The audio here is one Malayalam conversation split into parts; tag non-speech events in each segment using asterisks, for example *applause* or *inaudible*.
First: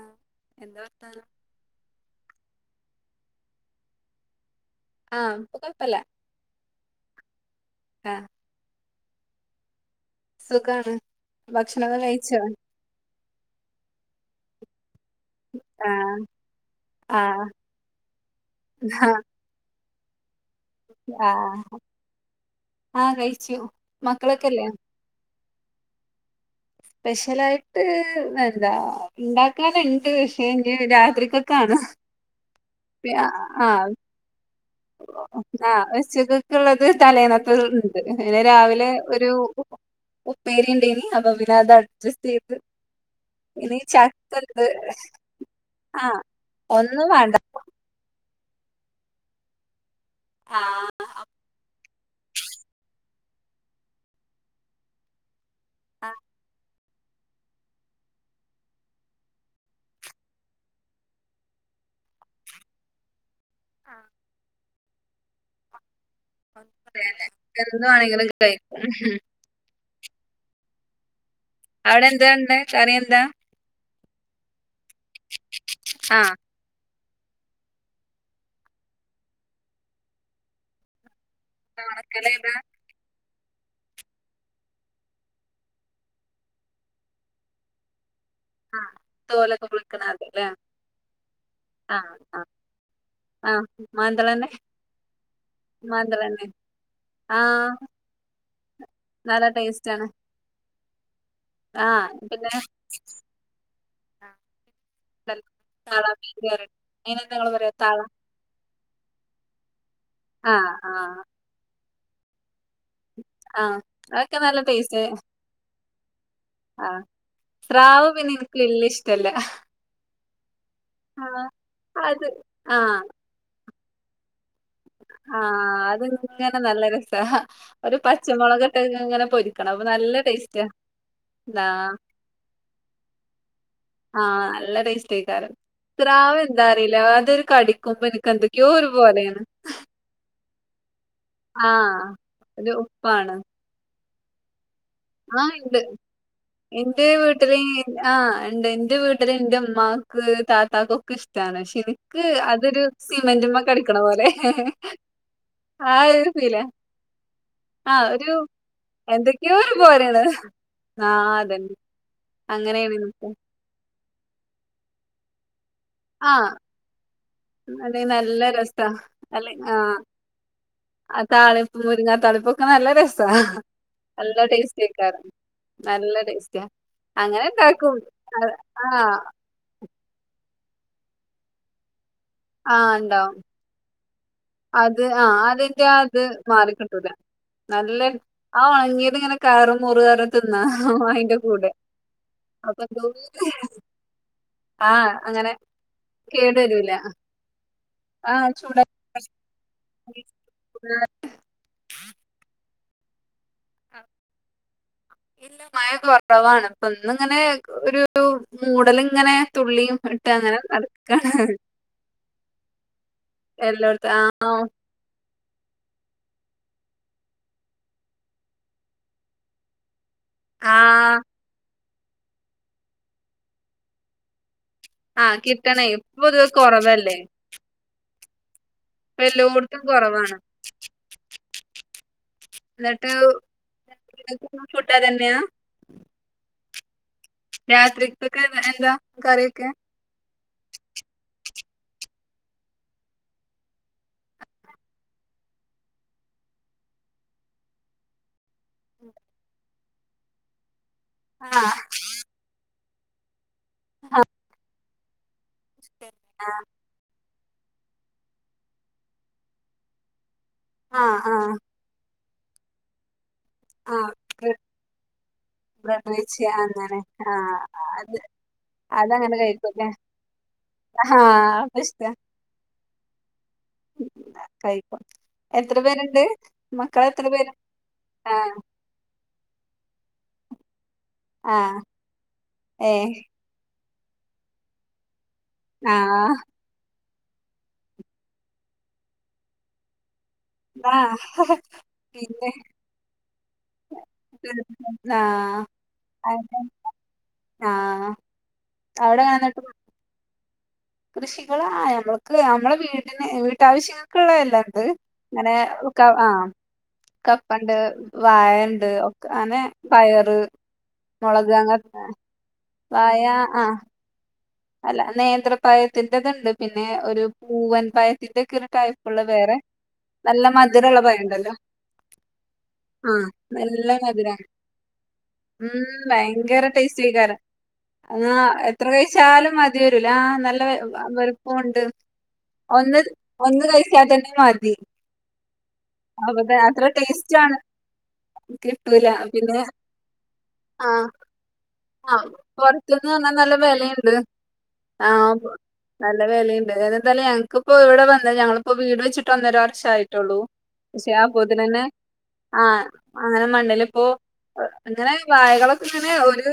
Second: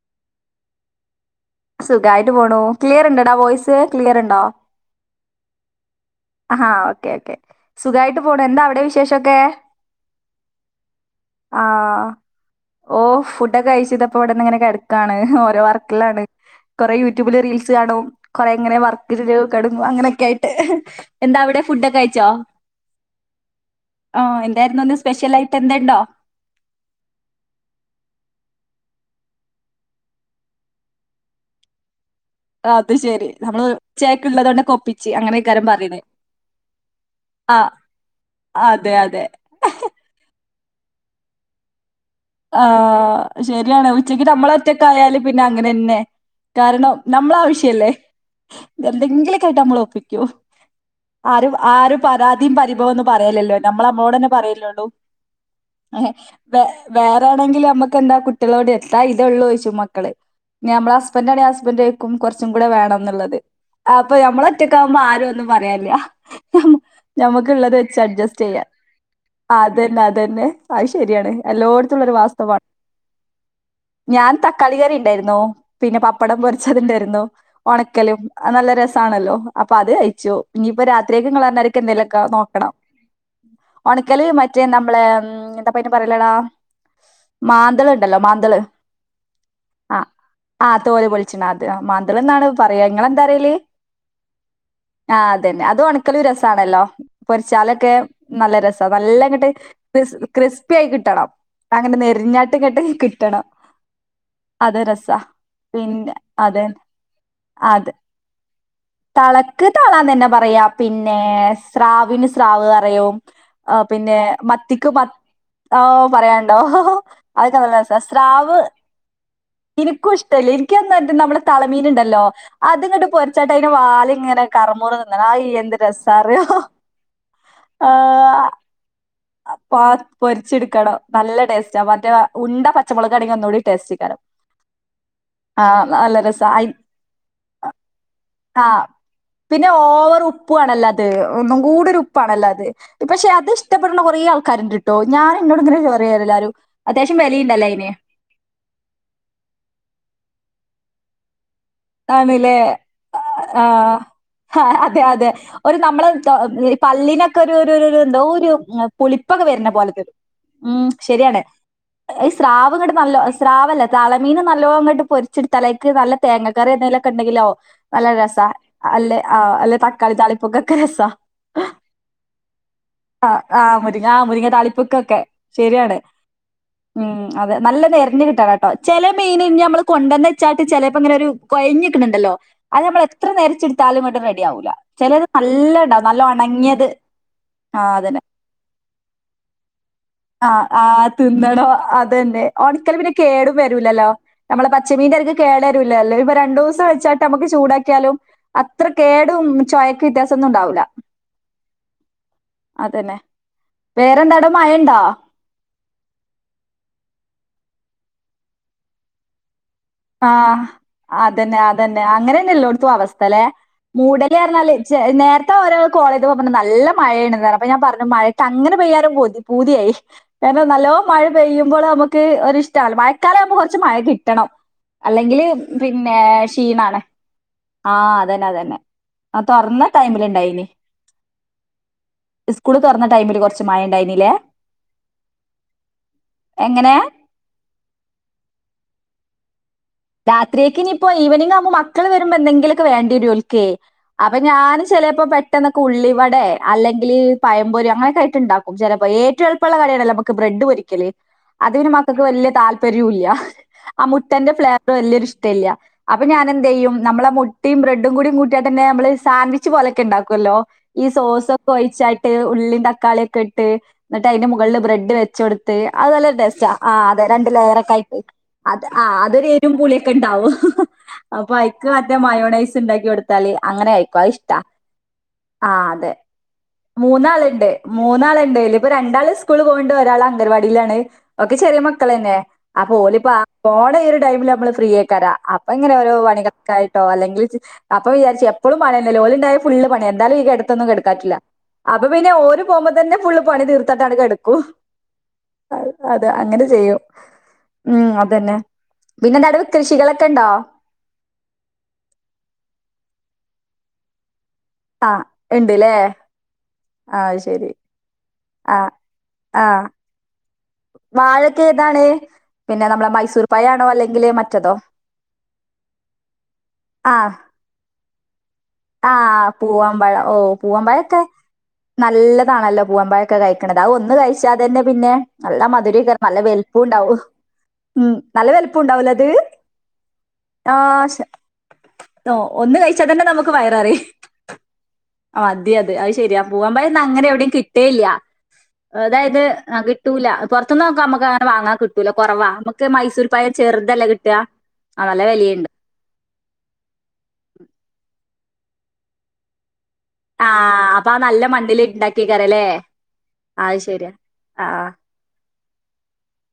ആഹ് എന്താ വാർത്ത സുഖമായിട്ട് പോണു ക്ലിയർ ഉണ്ടോടാ വോയിസ് ക്ലിയറുണ്ടോ? ആഹ് കുഴപ്പമില്ല. ആഹ് ഓക്കേ ഓക്കെ സുഖമായിട്ട് ആഹ് പോണു എന്താ അവിടെ വിശേഷമൊക്കെ സുഖാണ് ഭക്ഷണം ഒക്കെ കഴിച്ചോ ഓഹ് ഫുഡൊക്കെ കഴിച്ച് ഇതപ്പം ഇവിടെ ഇങ്ങനെ കിടക്കാണ് ഓരോ ആഹ് വർക്കിലാണ്. കുറെേ യൂട്യൂബില് ആഹ് റീൽസ് കാണും കൊറെേ ഇങ്ങനെ ആഹ് വർക്കില് തൊടങ്ങും അങ്ങനെയൊക്കെയായിട്ട് എന്താ അവിടെ ആഹ് ഫുഡൊക്കെ കഴിച്ചോ ആഹ് കഴിച്ചു ആ മക്കളൊക്കെല്ലേ എന്തായിരുന്നു ഇന്ന് സ്പെഷ്യൽ ആയിട്ട് എന്തേലുമുണ്ടോ സ്പെഷ്യലായിട്ട് എന്താ ഉണ്ടാക്കാനുണ്ട് പക്ഷെങ്കിൽ രാത്രിക്കൊക്കെ ആണ് അത് ശെരി നമ്മള് ഉച്ചയായിക്കുള്ളതുകൊണ്ട് കൊണ്ട് കൊ ആഹ് ഉച്ചയ്ക്കത്തേക്ക് ഉള്ളത് ആ തലേന്നത്തെത് ഉണ്ട് പിന്നെ രാവിലെ അതെ അതെ ഒരു ഉപ്പ് ഉപ്പേരി ഉണ്ടേനി അപ്പൊ പിന്നത് അഡ്ജസ്റ്റ് ചെയ്ത് ആഹ് ഇനി ശരിയാണ് ഉച്ചക്ക് നമ്മള് ചക്കണ്ട് ഒറ്റക്കായാൽ പിന്നെ അങ്ങനെതന്നെ ആഹ് കാരണം ഒന്നും നമ്മള് വേണ്ട ആവശ്യല്ലേ? എന്തെങ്കിലുമൊക്കെയായിട്ട് നമ്മൾ ഒപ്പിക്കും ആഹ് ആരും ആരും പരാതിയും പരിഭവോം പറയില്ലല്ലോ നമ്മള് നമ്മളോട് തന്നെ പറയല്ലേയുള്ളൂ വേറെ ആണെങ്കിലും നമ്മൾക്കെന്താ കുട്ടികളോട് എന്താ ഇതേ ഉള്ളൂന്ന് ചോദിച്ചു മക്കള് ഞമ്മളെ ഹസ്ബൻഡ് ആണെ ഹസ്ബൻഡ് ചോദിക്കും കുറച്ചും കൂടെ വേണം എന്നുള്ളത് ആഹ് അപ്പൊ ഞമ്മള് ഒറ്റക്ക് ആവുമ്പോ ആരും ഒന്നും പറയാനില്ല അതേ അതേ എന്ത് വേണെങ്കിലും കഴിക്കാം ആഹ് അത് തന്നെ അത് തന്നെ അത് ശരിയാണ് അവിടെ എല്ലായിടത്തുമുള്ളോരു എന്താ ഉണ്ട് വാസ്തവമാണ് കറി എന്താ ഞാൻ തക്കാളി കറി ഉണ്ടായിരുന്നു പിന്നെ ആ പപ്പടം പൊരിച്ചത് ഉണ്ടായിരുന്നു ഉണക്കലും അത് നല്ല രസമാണല്ലോ അപ്പൊ അത് കഴിച്ചു ഇനിയിപ്പം രാത്രിയിലേയ്ക്ക് ഇള്ള് എന്തേലുമൊക്കെ ഉണക്കലേതാ നോക്കണം ഒണക്കല് മറ്റേ നമ്മള് എന്തായിപ്പം അതിന് പറയുന്നെ ങ്ങളോ മാന്തള് ഉണ്ടല്ലോ മാന്തള്. ആ തോലൊക്കെ വിളിക്കണ ആഹ് അതല്ലേ ആഹ് തോല് പൊളിച്ചുള്ളെ അത് മാന്തള് എന്നാണ്. പറയാ നിങ്ങൾ എന്താ പറയല്. മാന്തള് തന്നെ ആഹ് അത് തന്നെ അത് ഒണക്കല് രസമാണല്ലോ ആ പൊരിച്ചാലൊക്കെ. നല്ല രസാ നല്ല അങ്ങോട്ട് ടേസ്റ്റ് ആണ് ക്രിസ് ക്രിസ് കിട്ടണം ആ അങ്ങനെ പിന്നെ ഞെരിഞ്ഞത് അങ്ങോട്ട് കിട്ടണം. അത് ഒര് രസ ഉണ്ടല്ലോ, താള പിന്നെ മീൻ അതെ കറി അതിനെന്താ നിങ്ങള് പറയാ അതെ താള തളക്ക് തളന്ന് തന്നെ ആ പറയാ ആ പിന്നെ സ്രാവിന് സ്രാവ് കറിയും ആ പിന്നെ അതൊക്കെ നല്ല മത്തിക്ക് മ ടേസ്റ്റ് ആഹ് പറയാറുണ്ടോ ആ അതൊക്കെ നല്ലരസാ പിന്നെ എനിക്ക് സ്രാവ്. വലിയ ഇഷ്ടല്ല എനിക്കും ഇഷ്ടല്ല എനിക്കെന്താന്ന് പറയട്ടെ ആ നമ്മുടെ തളമീനുണ്ടല്ലോ അത് ആ അതങ്ങോട്ട് പോ എന്നിട്ടതിൻ്റെ വാലിങ്ങനെ കറു ആഹ് അത് ഇങ്ങനെ നല്ല രസ ഒരു പച്ചമുളക ഇട്ട് ഇങ്ങനെ പൊരിക്കണം അപ്പൊ പാ നല്ല ടേസ്റ്റാ പൊര്ച്ചെട്ക്കണം. നല്ല ന്നാ ടേസ്റ്റാ, മറ്റേ ആ ഉണ്ട പച്ചമൊളകാണെങ്കി ഒന്നൂടി ടേസ്റ്റേക്കാരം ആഹ്, നല്ല ടേസ്റ്റായിക്കാരഅ്. ആഹ് നല്ല രസാ അയ് രാവിലെന്താറീല അതൊരു കടിക്കുമ്പൊന്ക്കെന്തെ *unintelligible* ആഹ് ഒരു പോലെയാണ് പിന്നെ ഓവറ് ഉപ്പു ആണല്ലൊ അത്. ഒന്നും കൂടൊരു ആഹ് ഉപ്പാണല്ലോ അത്. ഒരു പക്ഷെ ഉപ്പാണ് അത് *unintelligible* *unintelligible* കുറേ ആൾക്കാര്ണ്ട്. ആഹ് ഇണ്ട് എൻ്റെ അത്യാവശ്യം വീട്ടില് വിലയുണ്ടല്ലോ അയിന് ആഹ് ഇണ്ട് എന്റെ വീട്ട ത് ന്റെ മ്മാക്ക് താത്താക്കൊക്കെ ഇഷ്ടാണ്. ഷെക് ആന്നില്ലേ ആഹ് പോലെ ആഹ് അതെ അതെ ഒരു ആ നമ്മളെ ഒരു ഫീലാ പല്ലിനൊക്കെ ഒരു ഒരു ഒരു എന്തോ ഒരു പുളിപ്പൊക്കെ എന്തൊക്കെയോ ഒരു വര പോലെയാണ് ഉം ആഹ് ശരിയാണ് അതന്നെ അങ്ങനെയാണ് സ്രാവ്കട്ടല്ലോ എനിക്ക് സ്രാവല്ല തലമീൻ നല്ലോണം അങ്ങോട്ട് പൊരിച്ചിടു തലേക്ക് നല്ല ആഹ് തേങ്ങ വേറെന്തെലൊക്കെണ്ടെങ്കിലോ അല്ലെങ്കി നല്ല രസ. രസാ അല്ലെ ആ അല്ലെ തക്കാളി താളിപ്പൊക്കൊക്കെ രസാ. ആതാളിപ്പ് മുരിങ്ങാ താളിപ്പൊക്കെ നല്ല ആ രസമാണ് മുരിങ്ങ ആ നല്ല മുരിങ്ങ ടേസ്റ്റി താളിപ്പൊക്കൊക്കെ ആയിക്കറാണ് ശരിയാണ് നല്ല ടേസ്റ്റാ. ഉം അതെ നല്ല ഇണ്ടാക്കും നിരഞ്ഞു കിട്ടാന അത് കേട്ടോ ചില ആഹ് ഇ നമ്മള് കൊണ്ടുവ വെച്ചാട്ട് ചിലപ്പോ ഇങ്ങനെ ഒരു കൊഴഞ്ഞിട്ടുന്നുണ്ടല്ലോ അത് ആഹ് നമ്മൾ എത്ര ഇണ്ടാവും നേരച്ചെടു ത്താലും വട്ടും റെഡി ആവൂല അത് ചിലത് ആഹ് നല്ല അതിന്റെ ആ ഉണ്ടാവും ഇത് നല്ലോ ഉണങ്ങിയത് മാറിക്കിട്ടൂല ആഹ് നല്ല അതന്നെ ആ ഒണങ്ങിയത് ഇങ്ങനെ കയറ് മുറ് പറഞ്ഞ് തിന്നാ ആഹ് അഹ് അയിന്റെ തിന്നടോ കൂടെ അതന്നെ അപ്പൊ ഓണിക്കൽ എന്തോ പിന്നെ കേടും വരുല്ലല്ലോ നമ്മളെ ആഹ് പച്ചമീൻന്റെ അങ്ങനെ അക്കകേട വരുല്ലല്ലോ എല്ലാരും പറ കേട് ദിവസ വരൂല വെച്ചട്ട് നക്ക് ചൂടാക്കിയാലും ആഹ് ചൂടാ അത്ര ചോയക്ക് വ്യത്യാസം ഒന്നും ഉണ്ടാവൂല്ല അതന്നെ വേറെന്താടെ മഴണ്ടാ മയ കുറവാണ് അപ്പൊ ഒന്നിങ്ങനെ ഒരു മൂടലിങ്ങനെ തുള്ളിയും ഇട്ട് അങ്ങനെ ആഹ് നടക്കാണ് അതന്നെ അതന്നെ അങ്ങനെന്നെ എല്ലോടത്തും അവസ്ഥ അല്ലെ എല്ലോട്ത്തും ആഹ് മൂടല്ഞ്ഞാല് നേരത്തെ ഒരാൾ കോളേത് പറഞ്ഞ് നല്ല മഴയാണന്നു അപ്പൊ ഞാൻ പറഞ്ഞു മഴക്ക് അങ്ങനെ പെയ്യാലും പോതി പൂതിയായി കാരണം നല്ലോണം ആഹ് മഴ പെയ്യുമ്പോൾ നമുക്ക് ഒരിഷ്ടല്ല മഴക്കാലം ആവുമ്പോ കുറച്ച് മഴ കിട്ടണം ആഹ് അല്ലെങ്കില് കിട്ടണേ ഇപ്പൊ പിന്നേ പൊതുവെ ഷീണാണ്. കൊറവല്ലേ ആഹ് അതന്നെ, അതന്നെ. ഇപ്പ ആ എല്ലോട്ത്തും തൊർന്ന കൊറവാണ് ടൈമിലിണ്ടായിനി. സ്കൂള് തുറന്ന എന്നിട്ട് ടൈമില് കൊറച്ച് മായ ഉണ്ടായിനല്ലേ ഇങ്ങക്കും ഫുഡ് അതന്നെയാ എങ്ങനെ രാത്രിക്കൊക്കെ ദാ എന്താ കറിയൊക്കെ? രാത്രിയേക്കിനിയിപ്പോ ഈവനിങ്ങാവുമ്പം മക്കള് വരുമ്പന്തെങ്കിലൊക്കെ വേണ്ടിരോൽക്കെ. അപ്പൊ ഞാൻ ചിലപ്പോ പെട്ടെന്നൊക്കെ ഉള്ളിവിടെ അല്ലെങ്കിൽ പയംപൊര അങ്ങനെയൊക്കെ ആയിറ്റണ്ടാക്കും ചിലപ്പോ ഏറ്റവും എളപ്പമുള്ള കളിയണല്ലേ നമുക്ക് ബ്രെഡ് പൊരിക്കലേ ആഹ് അതിന് വല്യ താല്പര്യല്ല ആ ആഹ് മുട്ടൻ്റെ ഫ്ലാവ വല്യൊര് ഇഷ്ടല്ല്യ. അപ്പൊ ഞാനെന്തെയ്യും നമ്മളെ മു ട്ടിയും ബ്രെഡും കൂടി കൂട്ട്യാട്ടെന്നെ അമ്മള് സാൻവിച്ച് പോലൊക്കെണ്ടാക്കൊല്ലോ, ഈ ആഹ് ആഹ് ആഹ് സോസൊക്കെ ഒഴിച്ചാ ഉള്ളിയും തക്കാളിയ ഒക്കെ ഇട്ട് ട്ട്, ന്നട്ട് അയിന്റെ ആഹ് മുകൾല് ബ്രെഡ് വെച്ചൊട്ത്ത്, ബ്രെഡ് അത് നല്ലര് വെച്ച് ടേസ്റ്റാ. ആ അങ്ങനെ അതെ രണ്ട് ആഹ് അത് ലെയറൊക്കായിട്ട്. അത് ആഹ് അതങ്ങനെ അതൊരു എരുവും കഴിക്കുംല്ലേ പുളിയൊക്കെ ഉണ്ടാവും ആഹ് അപ്പൊ അപ്പ ഐക്ക് ഇഷ്ടാ മറ്റേ മയോണൈസ് ഉണ്ടാക്കി കൊടുത്ത *unintelligible* ല് അങ്ങനെ ആയിക്കു അഇഷ്ടാ. കഴിക്കും എത്ര ആഹ് അതെ പേര്ണ്ട് മക്കളെത്ര പേര് മൂന്നാളുണ്ട് ആഹ് മൂന്നാളുണ്ടല ഇപ്പൊ രണ്ടാള് സ്കൂൾ പോകണ്ട് ഒരാൾ അംഗർവാടിയിലാണ് ഒക്കെ ചെറിയ ആഹ് മക്കള തന്നെ ആ ഏഹ് പോലിപ്പോ കോട ഒരു ടൈമില് നമ്മള് ഫ്രീയക്കരാം അപ്പൊ ഇങ്ങനെ ഓരോ ആഹ് യിട്ടോ അല്ലെങ്കിൽ അപ്പം വിചാരി എപ്പോഴും പണിയല്ല ഒലോലിണ്ടായ ഫുള് പണി എന്താല ഈ *unintelligible* ആഹ് അപ്പൊ പിന്നെ പോക്പ തന്നെ ഫുള് പണി തീർ പട്ടടക്ക് എടുക്കൂ ആഹ് അത് അങ്ങനെ ചെയ്യും ഉം ആഹ് അതന്നെ പിന്നെന്താ ടുവ് കൃഷികളൊക്കെണ്ടോ? കൃഷികളാ നമ്മക്ക് നമ്മെ വീടിന് വീട്ടാവശ്യങ്ങ ക്ക്ളെല്ലാര്ത് ആ നല്ലേ ഇണ്ട്ല്ലേ ഉക്കെ ആഹ് ആഹ് ശരി കപ്പണ്ട് വായണ്ട് ആഹ് ഒക്കനെ പയറ് മുളക് അങ്ങനത്തെ വാഴൊക്കേതാണ് പിന്നെ നമ്മളെ വായ മൈസൂർ ആ പഴാണോ അല്ലെങ്കിൽ മ അല്ല നേന്ത്രപഴത്തിന്റെത്ണ്ട് പിന്നെ ഒരു ആഹ് പൂവൻപഴത്തിന്റെക്കെ ആഹ് പൂവമ്പയം ഓ മധുരള്ള പൂവമ്പഴൊക്കെ പഴണ്ടല്ലോ നല്ലതാണല്ലോ ആ പൂവമ്പയൊക്കെ കഴിക്കണത് നല്ല അതൊന്ന് മധുരാ കഴിച്ചാ തന്നെ പിന്നെ നല്ല മധുരൊക്ക നല്ല വേൽ ട്ടേസ്റ്റയ്കാരം ആഹ്ങ്ങഎത്ര ഗൈസ് ഉണ്ടാവൂലേ അത് ചാലുംമാതിരൂല ആഹ് നല്ല ആഹ് ശ വെലുപ്പുണ്ട് ഓ ഒന്ന് കഴിച്ചാൽ തന്നെ ഒ ഒന്ന് കൈച്ചാ തന്നെ മാതി ആഹ് അതെയതെ അയ്‌ശരിയാ പൂവമ്പയൊന്നു ടേസ്റ്റ് ആണ് അങ്ങനെവിടെം കിട്ടേയില്ല കിട്ടൂല അതായത് പിന്നെ കിട്ടൂല ആ പൊർത്ത്ന്നൊക്ക മ്മക്കങ്ങനെ വാങ്ങാൻ കിട്ടൂല കൊറവാ നമക്ക് ക്ക് മൈസൂർ പയം ചെറുതല്ലെ കിട്ട് ആഹ് പോ നല്ല വെലീണ്ട് എന്തായാലും ഞങ്ങക്കിപ്പോ ഇവിടെ വന്ന ഞങ്ങപ്പോ വീട് വെച്ചിട്ട്ന്നര വർഷമായി ട്ടൊള്ളൂ ആഹ് അപ്പൊ പക്ഷെ ആ ആഹ് നല്ല പോത്തിനന്നെ മണ്ണില് ഇണ്ടാക്കിയേക്കാരല്ലേ ആഹ് അങ്ങനെ അത് മണ്ടലിപ്പോ ശരിയാ ഓഹ് ആഹ് അങ്ങനെ വായകളൊ അങ്ങനെ ഓര്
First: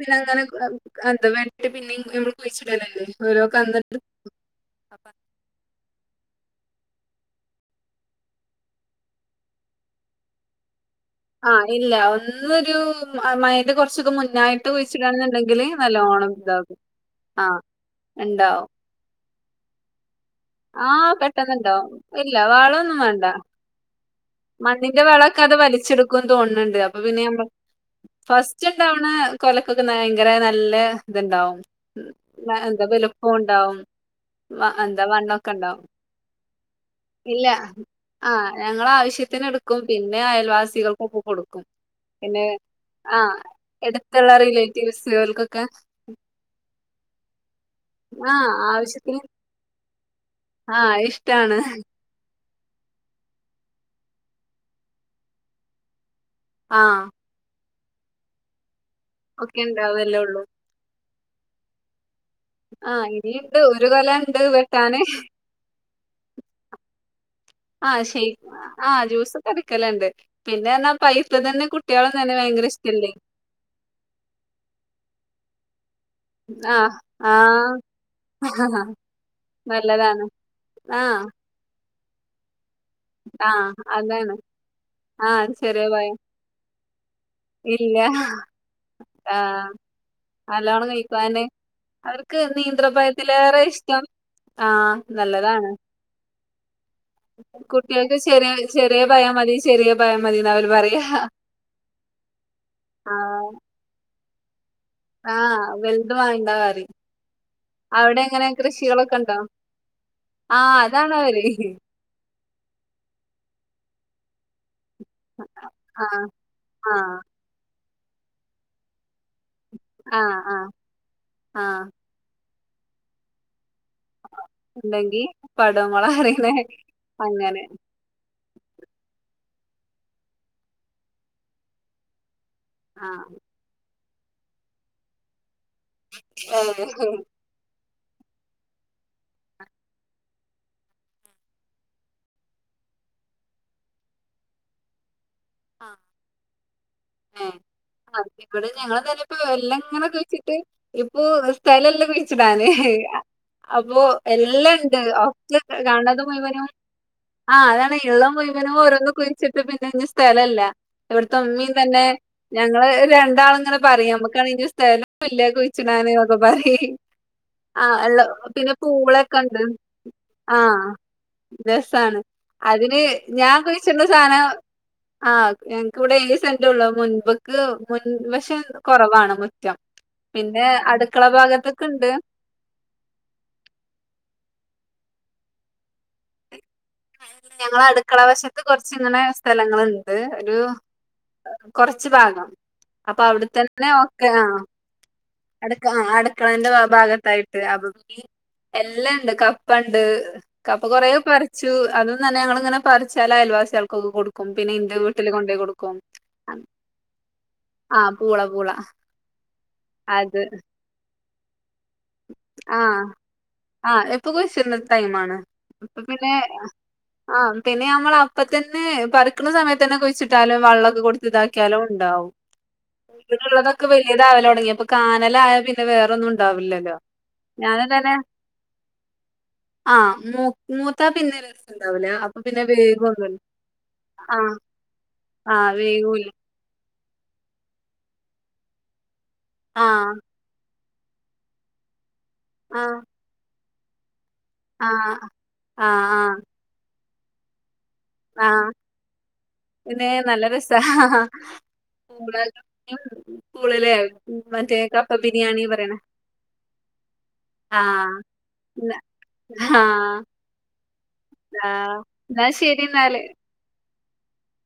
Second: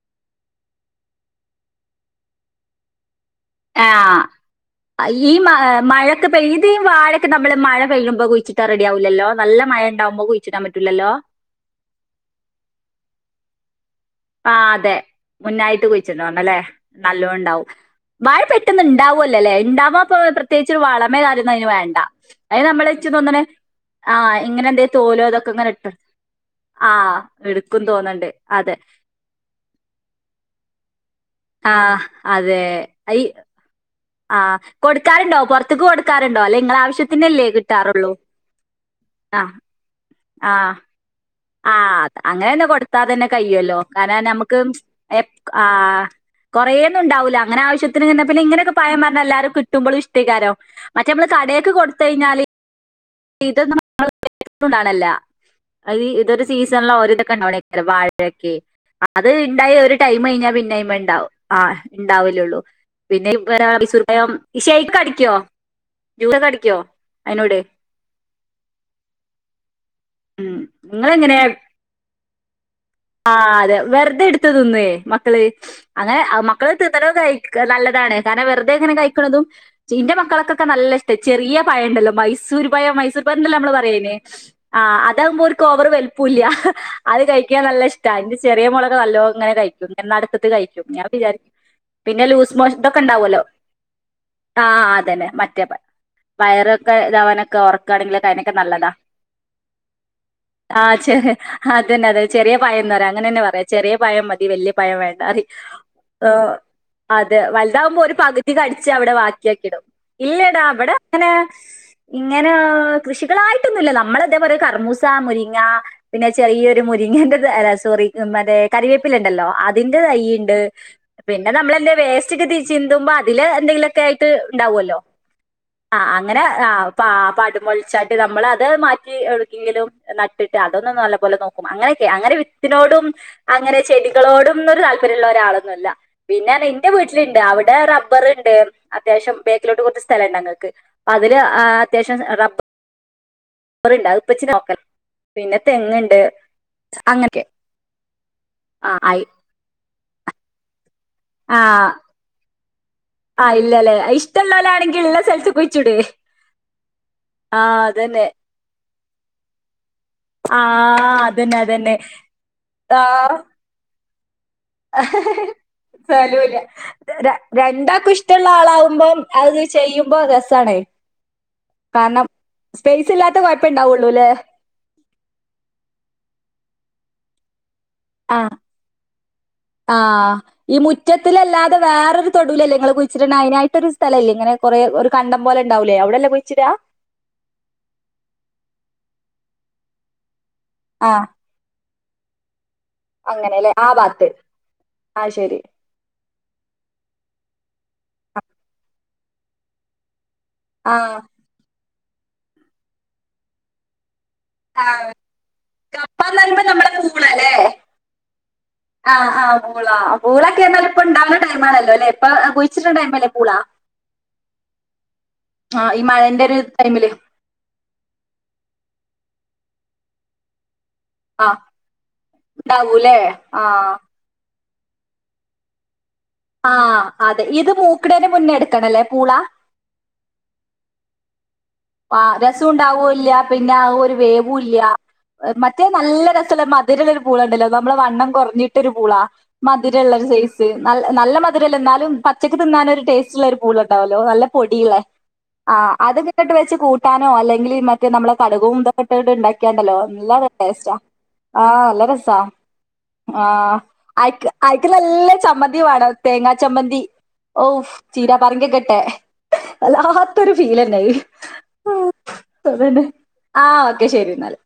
പിന്ന അങ്ങനെ എന്താ വേണ്ടി പിന്നെ നമ്മള് കുഴിച്ചിടല്ലേ ഓരോ കന്ന്ട് അഈ മഴ മഴൊക്കെ പെയ്‌തീൻ വാഴൊക്കെ നമ്മള് മഴ പെയ്യുമ്പോ കുഴിച്ചിട്ടാ റെഡിയാവൂല്ലല്ലോ നല്ല മഴ നമ്മക്ക് കുഴിച്ചിടാൻ പറ്റൂലല്ലോ ആഹ് ഇല്ല ഒന്നൊരു മയന്റെ കൊറച്ചൊക്കെ മുന്നെ ആഹ് അതെ മുന്നായിട്ട് കുഴിച്ച്ട്ണോന്നല്ലേ ഇതാകും ആ നല്ലോണ്ടാവും വാഴ ഇണ്ടാവും പെട്ടെന്ന് ഉണ്ടാവൽ ല്ലല്ലേ ഇണ്ടാവാപ്പോ പ്രത്യേകിച്ച് ആ വളമേ പെട്ടെന്ന് കാര്യോന്നും അതിന് ഇണ്ടാവും വേണ്ട ഇല്ല അയ്‌ നമ്മളെ വളൊന്നും ച്ച് വേണ്ട തോന്ന്ണ് ആഹ് ഇങ്ങനെ എന്തേ മണ്ണിന്റെ തോലോ വളൊക്കെ ഇതൊക്കെ അത് ഇങ്ങനെ ഇട്ടോ വലിച്ചെടുക്കും തോന്നുന്നുണ്ട് ആഹ് എടുക്കും തോന്നണ്ട് അതെ ഇത്തവണ കൊലക്കൊക്കൊന്നാ ഭയങ്കര നല്ല ത്ണ്ടാവും ആഹ് ന്നെ അതെ ഈ എന്തെങ്കിലൊക്കെണ്ടാവും ആഹ് കൊടുക്കാറുണ്ടോ പൊർ ലോ ഇല്ല കിട്ടാറുള്ളൂ ആഹ് ആഹ് ഞങ്ങളാവശ്യത്തിനെടുക്കും പിന്നെ അയൽവാസികൾ കൊക്കൊക്കൊ കൊടുക്കും അത് പിന്നെ അങ്ങനന്നെ ആ കൊടുത്താതന്നെ കയ്യുല്ലോ കാരണം അടുത്തുള്ള നമ്ക്ക് സ് എ റിലേറ്റീവ്സുകൾക്കൊക്കെ ആഹ് കുറേന്നുണ്ടാവൂല അങ്ങനെ ആവ്യത്തിന്ന്നെ ആ പിന്നെങ്ങനെയൊക്കെ ആവശ്യത്തിന് പയംവര്നല്ലാരും കിട്ടുമ്പോളും ഇഷ്ടൈക്കാരം ആ മറ്റേമ്മള് ഇഷ്ടാണ് കടേക്ക് കൊടു തൈഞാല് ഇത് *unintelligible* ആ സീസണ്ലാ ഓരിതൊക്കെ ഇണ്ടാവ്ണൈക്കാരം വാഴൊക്കെ ഒക്കെ അത്ണ്ടായി ഒരു ഉണ്ടാവല്ലേ ഉള്ളൂ ടൈമെയ്ഞ്ഞാ പിന്നയ്മണ്ടാവും ആഹ് ണ്ടാവല്ലോള്ളൂ ആ പിന്നെ ഇനിയുണ്ട് ഒരു കൊല *unintelligible* ഉണ്ട് വെട്ടാന് ശേക്ക് അടിക്ക്യോ ജൂസക്കടിക്കോ അയിനോട് ആഹ് ഷൈ ആഹ് ജ്യൂസ് ക്കെടിക്കല്ണ്ട് ഉം പിന്നെന്നർ പൈ നിങ്ങളെങ്ങനെ പ്പതന്നെ കുട്ട്യോളന്നന്നെ ഭയങ്കരഷ്ടല്ലേ ആഹ് അതെ വെറുതെട്ത്ത്തിന്നേ മക്കള് അങ്ങനെ മക്കള് ആഹ് തിനണ്ത് ദഹിക്ക് ആഹ് നല്ലതാണ് കാരണം വെറുതെങ്ങനെ കഴിക്ണതും ചീന്റെ നല്ലതാണ് മക്കളക്കൊക്കെ നല്ലയ്ഷ്ട ആഹ് ചെറിയ പയണ്ടല്ലോ മൈസൂര് പയം മൈ സുർ കോ രില്ലല്ലോ ആഹ് നമ്മള് പറേല് അതാണ് ആന്ന് ആഹ് അതാകുമ്പോര് ചെറിയ പോവറ് പയം വൽപ്പൂല്യാ ഹഹ് അത് കയിക്കാൻ ഇല്ല നല്ലഷ്ട്ടാ ന്റെചെറ്യമോളൊക്കെ നല്ലോങ്ങനെ ആഹ് കയിക്കും എന്നാടുത്ത്ത്ത് കയിക്കും നല്ലോണം ഞാൻ വിചാരി കഴിക്കാന് പിന്നെ അവർക്ക് ലൂസ് മോഷ് തൊക്കെണ്ടാവല്ലോ നീന്ത്രപയത്തിലേറെ ഇഷ്ടം ആഹ് അതന്നെ മറ്റേപ്പ വയറൊക്കെ ഇതാവാനൊക്കെ ഒറക്കാണെങ്കിലൊക്കെ അതിനൊക്കെ നല്ലതാ പറയാം മതി ശരിയ പോയാ മതിന്നവര് ആഹ് ചെ അതന്നെ അതെ ചെറ്യപയംന്ന് പറയാ അങ്ങനന്നെ ആഹ് പറയാ ചെറ്യപയം മതി വല്യ പഴം വേണ്ടാറി ആഹ് വലുത് ഓ വാണ്ട പറിം അതെ വൽതാവ്മ്പോ ഒരു അവിടെ എങ്ങനെ പകുതി കടിച്ച് അവടെ കൃഷികളൊക്കെ ഉണ്ടോ ബാക്കി ആക്കിടും. ഇല്ലടാ. ആഹ് ഇവടെ അതാണ് അങ്ങനെ അവര് ഇങ്ങനെ കൃഷികളായിട്ടൊന്നുല്ല. നമ്മെളെതെ *unintelligible* കർമ്മൂസ് മുരിങ്ങ, ആഹ് പിന്നെ ചെറിയൊരു ആഹ് മുരിങ്ങേന്റെത് അല്ല സോറി, മെറ്റേ കരിവേപ്പിലൊണ്ടല്ലോ. അതിന്റെ ആഹ് തയ്യ്ണ്ട്. ആഹ് പിന്നെ ആഹ് നമ്മളല്ലേ വേസ്റ്റെക്കെക്കി ചിന്തുമ്പോ അതില് എന്തെങ്കിലും ത്തായിട്ട് ഉണ്ടാവൊല്ലോ. ഉണ്ടെങ്കി പടവമൊള ആഹ് അങ്ങനെ അറിയണേ ആഹ് പാ അങ്ങനെ പടുമൊഴിച്ചാ നമ്മളത് മാറ്റി എവെടെക്കെങ്കിലും നട്ടിട്ട് അതൊന്നു നല്ല പോലെ നോക്കും. അങ്ങെനെക്കെയാ. അങ്ങനെ വി ത്തിനോടും ആഹ് അങ്ങെനെ ചെടികളോടുന്നൊരു താല്പര്യമൊള്ളാരാളൊന്നുവല്ല. പിന്നെ അർഞ്ഞ ഏഹ് ഇന്റെ വീട്ടില്ണ്ട്. അവെടെ റബ്ബറ് ബ്ബേർ അത്യാവശ്യം ബേക്കിലോട്ട് കൊർച്ച് സ്ഥലണ്ടങ്ങക്ക്. അതില് ആഹ് അത്യാവശ്യം റബ്ബ റ്ണ്ട്. അത്പ്പച്ചിനെ നോക്കൽ പിന്നെ തെങ്ങ്ണ്ട്. ഏ ആഹ് ഇവടെ ഞങ്ങളെ ആയി വല്ലിപ്പ വെല്ലെങ്ങനെ കുഴ്ച്ചിട്ട് ഇപ്പൊ ആ സ്ഥലല്ലാക്കുഴി കുഴിച്ചിടാനേ. ആ ഇല്ലല്ലേ അപ്പൊ എല്ലാണ്ട്. ഇഷ്ടമുള്ളവരാണെങ്കിൽ ഉള്ള സ്ഥലത്ത് ഒക്ക കുഴിച്ചിടേ കാണത് മുഴുവനും ആ ആഹ് അതാണ് അതന്നെ ഇള്ളം മുഴുവനും ഓരോന്ന് കുഴ്ച്ചിട്ട് പിന്നെയ്ന് സ്ഥലല്ല. ആ ഇവടെത്ത അതന്നെ മ്മിം അതന്നെ തന്നെ. ഞങ്ങള് ആ ഒര് രണ്ടാള്ങ്ങനെ പറയും. നമുക്കാണങ്കി സ്ഥ തലമില്ല കുഴിച്ച്ടാന് ന്നൊക്കെ സ്ഥലമില്ല പറയും. ര- ആഹ് രണ്ടാക്കും എള്ള് ഇഷ്ടമുള്ള പിന്നെ പൂള ആളാവുമ്പം അത് ക്കണ്ട്. ചെയ്യുമ്പോ രസാണ് ആഹ് രസാണ്. കാരണം അതിന് സ്പേസ് ഇല്ലാത്ത ഞാൻ കുഴിച്ച്ട്ണ കുഴപ്പമുണ്ടാവുള്ളൂ അല്ലേ സാനം ആഹ് ഞങ്ങക്ക് വടെ ഏഴ് സെൻ്റൊള്ളോ മുൻപ്. ക്ക് ആ മുൻവശം കൊറവാണ് മുറ്റം. ആ പിന്നെ അടുക്കള ഭാഗത്ത്ക്ക്ണ്ട്. തൊടൂലല്ലേ ഇങ്ങള് കുഴിച്ച്ടണ അയ് നായിട്ടൊരു സ്ഥലല്ലേ ഇങ്ങനെ കൊറെ ഒര് കണ്ടം പോലെണ്ടാവ് ലേ അവടല്ലേ കുഴിച്ച്ടാ ഞങ്ങളെ അടുക്കള വശത്ത് കൊർച്ചിങ്ങനെ സ്ഥലങ്ങള്ണ്ട് ഒരു. ആഹ് കൊർച്ച് ഭാഗം. അപ്പൊ അവ്ടത്തന്നെയൊക്കെ ആഹ് അ ശരി അടക്ക ആ അടക്കളേന്റെ ഭാഗത്തായിട്ട് *unintelligible* എല്ലാണ്ട് കപ്പണ്ട്. കപ്പ ആ കൊറേ പറിച്ചു. അതിതന്നെ ഞങ്ങളിങ്ങനെ പറിച്ചായൽവാസികൾക്കൊക്കെ കൊടുക്കും. ക്കും പിന്നെ ആ, എന്റെ വീട്ടില് കൊണ്ടൈ കൊടുക്കും. കപ്പ എന്ന് പറയുമ്പോ നമ്മളെ ആഹ് പൂള പൂള. ആഹ് ആഹ് ബൂള. അത് ബൂളൊക്കെന്നാലിപ്പയൊണ്ടാവണ ടൈമാണല്ലോല്ലേ? ആഹ് ആഹ് ഇപ്പ കുഴിച്ച്ട്ണ ടൈമാണ്. ആ ഇപ്പ ഈ പിന്നെ മഴന്റെ ഒരു ടൈമില് ആം പിന്നെ നമ്മെളപ്പത്തന്നെ പറിക്ക്ണ സമയത്തന്നെ കുഴിച്ചിട്ടാലും വള്ളൊക്കെ കൊടി ആ ഇതാക്കിയാലും ഉണ്ടാവും. ഉണ്ടാവൂലേ ആ ഇവടള്ളതെക്കെ ക്ക് വെയി ഇതാവലോടങ്ങി അപ്പൊ കാനലായപ്പിന്നെ വേറൊന്നും ആ ഉണ്ടാവില്ലല്ലോ. അതെ ഇത് ഞാന് തന്നെ മൂക്ക്ണേന് മുന്നെയെടുക്കണല്ലേ പൂള. ആഹ് മൂ മൂത്താ പിന്നെ രസ ആ രെസം ഉണ്ടാവോല്യാ. പിന്നെ ഒരു ആഹ് വേവൂല്യാ. ആഹ് മറ്റേ നല്ല വേഗൂല്ല രെസ *unintelligible* മധുരള്ളൊരു പൂളണ്ടല്ലോ. നമ്മള് വണ്ണം കൊറഞ്ഞിട്ടൊരു പൂള. ആഹ് മധുരള്ളൊരു സൈസ്. *unintelligible* നല്ല നല്ല മധുരെല്ല എന്നാലും പച്ചക്ക് ആഹ് തിന്നാനൊരു ടേസ്റ്റുള്ളൊരു പൂളണ്ടാവല്ലോ. നല്ല പൊടിയ്‌ള്ള. ആഹ് ആ ആഹ് ആഹ് അതെക്കെട്ടങ്ട്ട് വെച്ച് കൂട്ടാനോ അല്ലെങ്കില് മ റ്റ് നമ്മളെ ആഹ് കടുകും ഇതൊക്കെട്ട് ട്ട് ഇണ്ടാക്കിയാണ്ടല്ലോ പിന്നെ നല്ല രസാ ടേസ്റ്റാ. ആഹ് നല്ല രസാ. ആഹ് സ്കൂളിലെ അയ്ക്ക് മറ്റേ അയക്ക്ല്ല കപ്പ എല്ലാ ബിരിയാണി ചമ്മന്തിം പറയണ വാണം. തേങ്ങാ ചമ്മന്തി ഔ ആഹ് ചീരാപറങ്കി ഒക്കെട്ടെ. ആഹ് വല്ലാത്തൊരു ഫീലെന്നെത്. ആഹ് ന്നാ ശരിന്നാല്. ആ ഓക്കെ ശരിന്നാല്